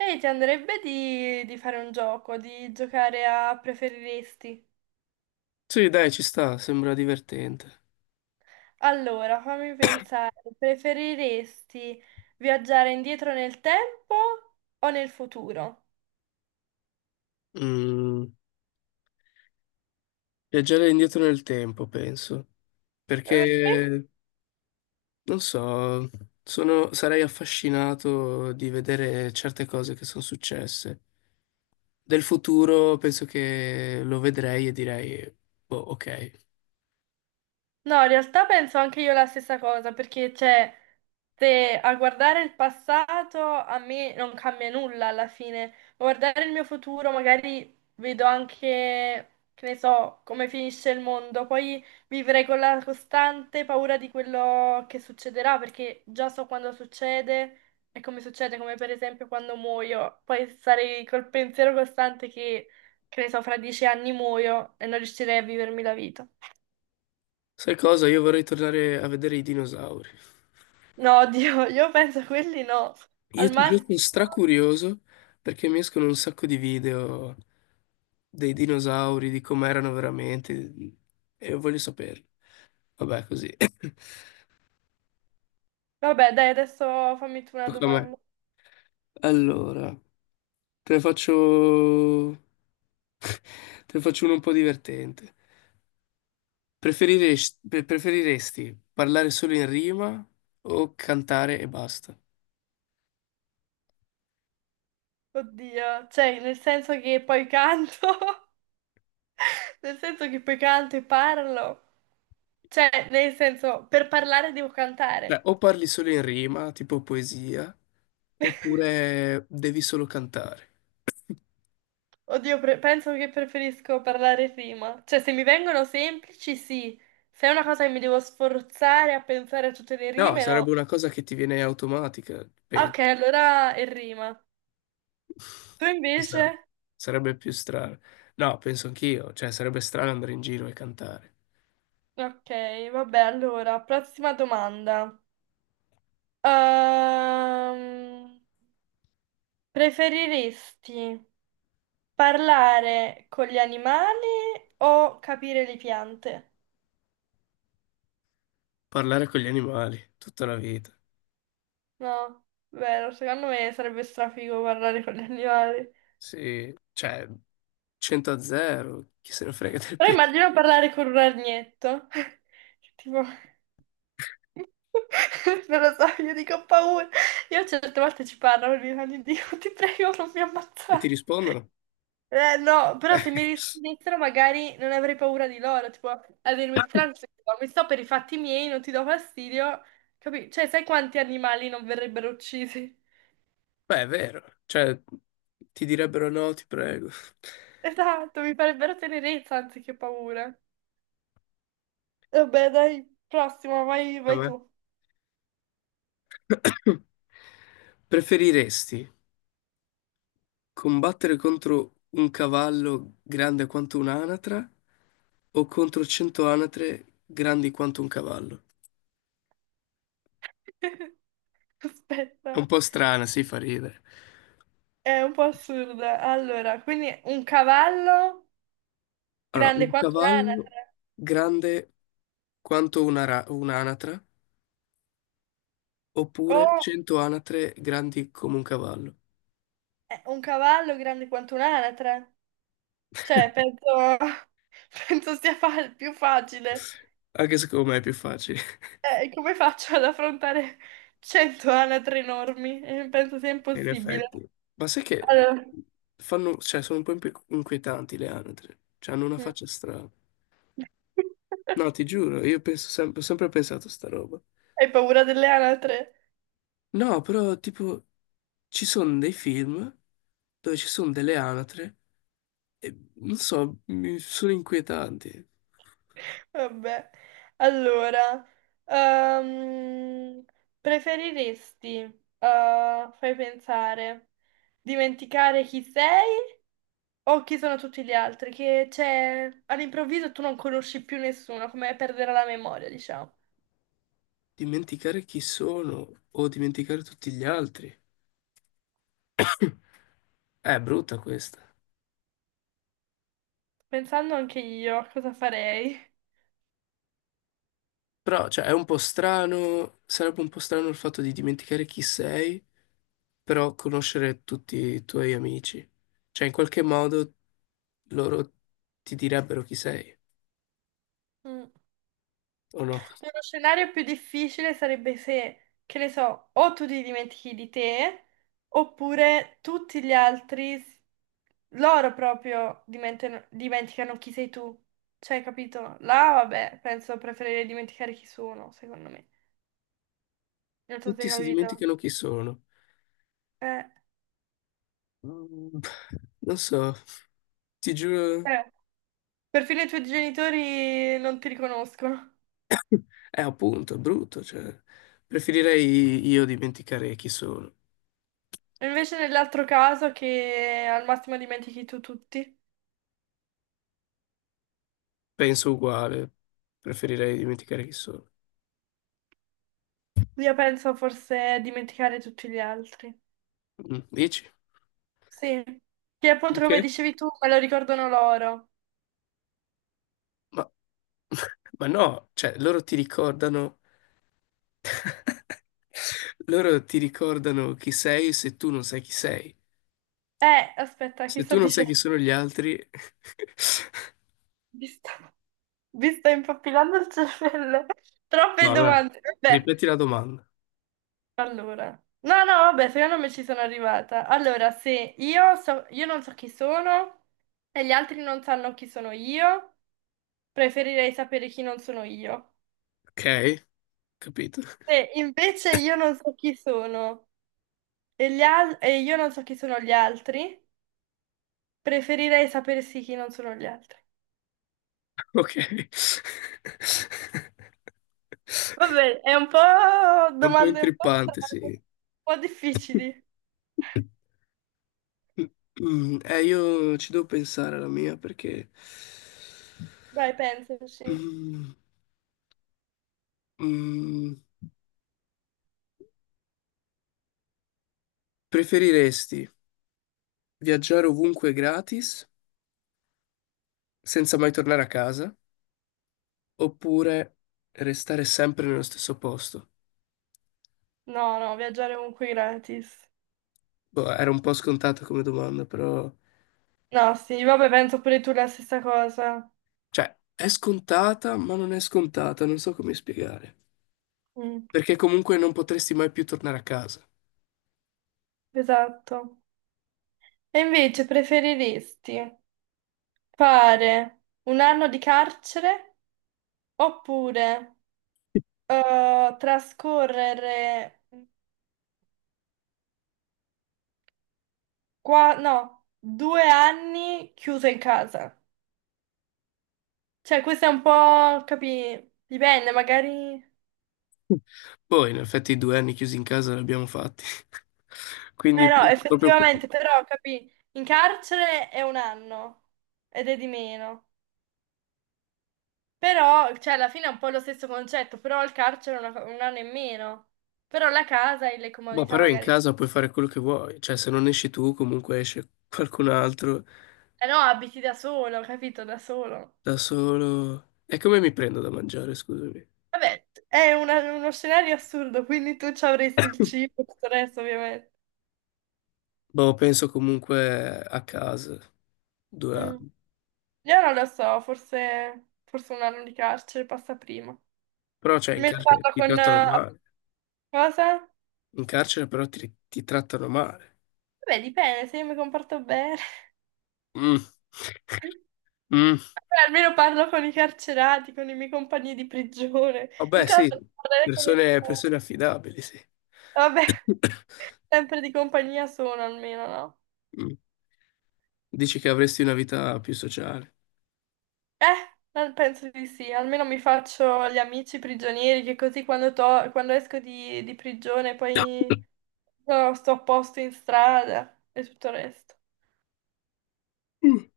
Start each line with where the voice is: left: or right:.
right: Ehi, ti andrebbe di fare un gioco, di giocare a preferiresti?
left: Sì, dai, ci sta, sembra divertente.
right: Allora, fammi pensare, preferiresti viaggiare indietro nel tempo o nel futuro?
left: Mm, Viaggiare indietro nel tempo, penso,
right: Perché?
left: perché, non so, sarei affascinato di vedere certe cose che sono successe. Del futuro penso che lo vedrei e direi, boh, ok.
right: No, in realtà penso anche io la stessa cosa, perché cioè, se a guardare il passato a me non cambia nulla alla fine, ma guardare il mio futuro magari vedo anche, che ne so, come finisce il mondo, poi vivrei con la costante paura di quello che succederà, perché già so quando succede e come succede, come per esempio quando muoio, poi sarei col pensiero costante che ne so, fra 10 anni muoio e non riuscirei a vivermi la vita.
left: Sai cosa? Io vorrei tornare a vedere i dinosauri.
right: No, Dio, io penso a quelli no.
left: Io
right: Al
left: ti giuro
right: massimo...
left: sono stracurioso perché mi escono un sacco di video dei dinosauri, di com'erano veramente e voglio saperlo. Vabbè, così.
right: Vabbè, dai, adesso fammi tu una
left: Tocca a me.
right: domanda.
left: Allora, te ne faccio... te ne faccio uno un po' divertente. Preferiresti parlare solo in rima o cantare e basta?
right: Oddio, cioè, nel senso che poi canto, nel senso che poi canto e parlo. Cioè, nel senso, per parlare devo
left: Cioè,
right: cantare.
left: o parli solo in rima, tipo poesia, oppure devi solo cantare.
right: Oddio, penso che preferisco parlare prima. Cioè, se mi vengono semplici, sì. Se è una cosa che mi devo sforzare a pensare a tutte le
left: No,
right: rime,
left: sarebbe
right: no.
left: una cosa che ti viene automatica,
right: Ok,
left: penso.
right: allora è rima. Tu
left: Ci
right: invece?
left: sta. Sarebbe più strano. No, penso anch'io, cioè sarebbe strano andare in giro e cantare.
right: Ok, vabbè, allora, prossima domanda. Ehm, preferiresti, parlare con gli animali o capire le piante?
left: Parlare con gli animali tutta la vita.
right: No, vero, secondo me sarebbe strafigo parlare con gli animali.
left: Sì, cioè 100 a 0, chi se ne frega del
right: Però
left: piano.
right: immagino parlare con un ragnetto. Tipo, non lo so, io dico ho paura. Io certe volte ci parlo, e dico, "Dio, ti prego, non mi
left: E ti
right: ammazzare.
left: rispondono?
right: No, però se mi rispondessero magari non avrei paura di loro, tipo a dirmi tranquillo, mi sto per i fatti miei, non ti do fastidio, capi? Cioè, sai quanti animali non verrebbero uccisi?
left: Beh, è vero, cioè ti direbbero no, ti prego.
right: Esatto, mi farebbero tenerezza anziché paura. Vabbè, dai, prossimo, vai,
left: A
right: vai
left: me?
right: tu.
left: Preferiresti combattere contro un cavallo grande quanto un'anatra o contro cento anatre grandi quanto un cavallo. È
right: Aspetta,
left: un po' strana, si fa ridere.
right: è un po' assurda. Allora, quindi un cavallo
left: Allora,
right: grande
left: un
right: quanto
left: cavallo
right: un'anatra.
left: grande quanto un'anatra, oppure
right: Oh,
left: 100 anatre grandi come un cavallo.
right: un cavallo grande quanto un'anatra. Cioè, penso, penso più facile.
left: Anche secondo me è più facile,
right: Come faccio ad affrontare 100 anatre enormi? Penso sia
left: in
right: impossibile.
left: effetti. Ma sai che
right: Allora...
left: fanno, cioè, sono un po' inquietanti le anatre, cioè hanno una
right: Mm.
left: faccia strana. No, ti giuro, io penso sempre, ho sempre pensato a sta roba.
right: Hai paura delle anatre?
left: No, però tipo ci sono dei film dove ci sono delle anatre e non so, mi sono inquietanti.
right: Vabbè. Allora, ehm, preferiresti, fai pensare, dimenticare chi sei o chi sono tutti gli altri? Che c'è all'improvviso tu non conosci più nessuno, come perdere la memoria, diciamo.
left: Dimenticare chi sono o dimenticare tutti gli altri. È brutta questa.
right: Pensando anche io a cosa farei.
left: Però, cioè, è un po' strano, sarebbe un po' strano il fatto di dimenticare chi sei, però conoscere tutti i tuoi amici. Cioè, in qualche modo loro ti direbbero chi sei,
right: Mm.
left: o no?
right: Uno scenario più difficile sarebbe se, che ne so, o tu ti dimentichi di te, oppure tutti gli altri, loro proprio dimenticano chi sei tu. Cioè, capito? Là, vabbè, penso preferirei dimenticare chi sono, secondo me. Non so se hai
left: Tutti si
right: capito.
left: dimenticano chi sono.
right: Eh,
left: Mm, Non so, ti giuro,
right: eh. Perfino i tuoi genitori non ti riconoscono.
left: è appunto, è brutto, cioè, preferirei io dimenticare chi sono.
right: E invece nell'altro caso che al massimo dimentichi tu tutti,
left: Penso uguale, preferirei dimenticare chi sono.
right: io penso forse a dimenticare tutti gli altri.
left: Dici?
right: Sì, che appunto come
left: Perché?
right: dicevi tu, me lo ricordano loro.
left: Ma, ma no, cioè, loro ti ricordano, loro ti ricordano chi sei se tu non sai chi sei.
right: Aspetta, che
left: Se
right: sto
left: tu non sai chi
right: dicendo?
left: sono gli altri.
right: Mi sto, mi sto impappinando il cervello.
left: No,
right: Troppe
left: allora,
right: domande. Vabbè,
left: ripeti la domanda,
right: allora. No, no, vabbè, secondo me ci sono arrivata. Allora, se io so, io non so chi sono e gli altri non sanno chi sono io. Preferirei sapere chi non sono io.
left: ok? Capito?
right: Se invece io non so chi sono e, e io non so chi sono gli altri, preferirei sapere sì chi non sono gli altri.
left: Ok.
right: Vabbè, è un po'
left: È un po'
right: domande un po'
left: intrippante,
right: strane,
left: sì.
right: un po' difficili.
left: Io ci devo pensare alla mia, perché
right: Dai, pensaci.
left: Mm, mm, preferiresti viaggiare ovunque gratis senza mai tornare a casa oppure restare sempre nello stesso posto?
right: No, no, viaggiare ovunque gratis.
left: Boh, era un po' scontata come domanda, però.
right: No, sì, vabbè, penso pure tu la stessa cosa.
left: Cioè, è scontata, ma non è scontata, non so come spiegare.
right: Mm,
left: Perché comunque non potresti mai più tornare a casa.
right: esatto. E invece preferiresti fare 1 anno di carcere oppure... trascorrere qua, no, 2 anni chiuso in casa. Cioè, questo è un po', capì, dipende, magari...
left: Poi, in effetti, i due anni chiusi in casa li abbiamo fatti.
right: Eh
left: Quindi,
right: no,
left: proprio,
right: effettivamente, però, capì, in carcere è 1 anno ed è di meno. Però, cioè, alla fine è un po' lo stesso concetto, però il carcere è 1 anno in meno. Però la casa e le
left: boh,
right: comodità
left: però in
right: magari...
left: casa puoi fare quello che vuoi. Cioè, se non esci tu, comunque esce qualcun altro
right: Eh no, abiti da solo, capito? Da solo.
left: da solo. E come mi prendo da mangiare, scusami?
right: Vabbè, è uno scenario assurdo, quindi tu ci avresti il cibo, tutto il resto, ovviamente.
left: Boh, penso comunque a casa, due
right: Mm.
left: anni.
right: Io non lo so, forse, forse 1 anno di carcere passa prima.
left: Però, cioè, in
right: Almeno
left: carcere
right: parlo
left: ti
right: con...
left: trattano male.
right: cosa?
left: In carcere però ti trattano male.
right: Vabbè, dipende, se io mi comporto bene.
left: Mm. Mm.
right: Vabbè, almeno parlo con i carcerati, con i miei compagni di prigione. In
left: Vabbè,
right: caso
left: sì,
right: non parlerei con
left: persone, persone
right: nessuno.
left: affidabili, sì.
right: Vabbè, sempre di compagnia sono almeno, no?
left: Mm. Dici che avresti una vita più sociale.
right: Eh, penso di sì, almeno mi faccio gli amici prigionieri che così quando esco di prigione poi no, sto a posto in strada e tutto il resto.
left: Mm.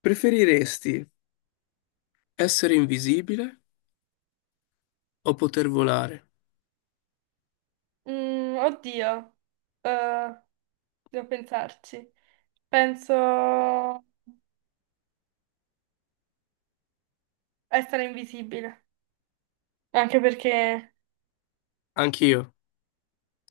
left: Preferiresti essere invisibile o poter volare?
right: Mm, oddio, eh, devo pensarci. Penso essere invisibile, anche perché...
left: Anch'io.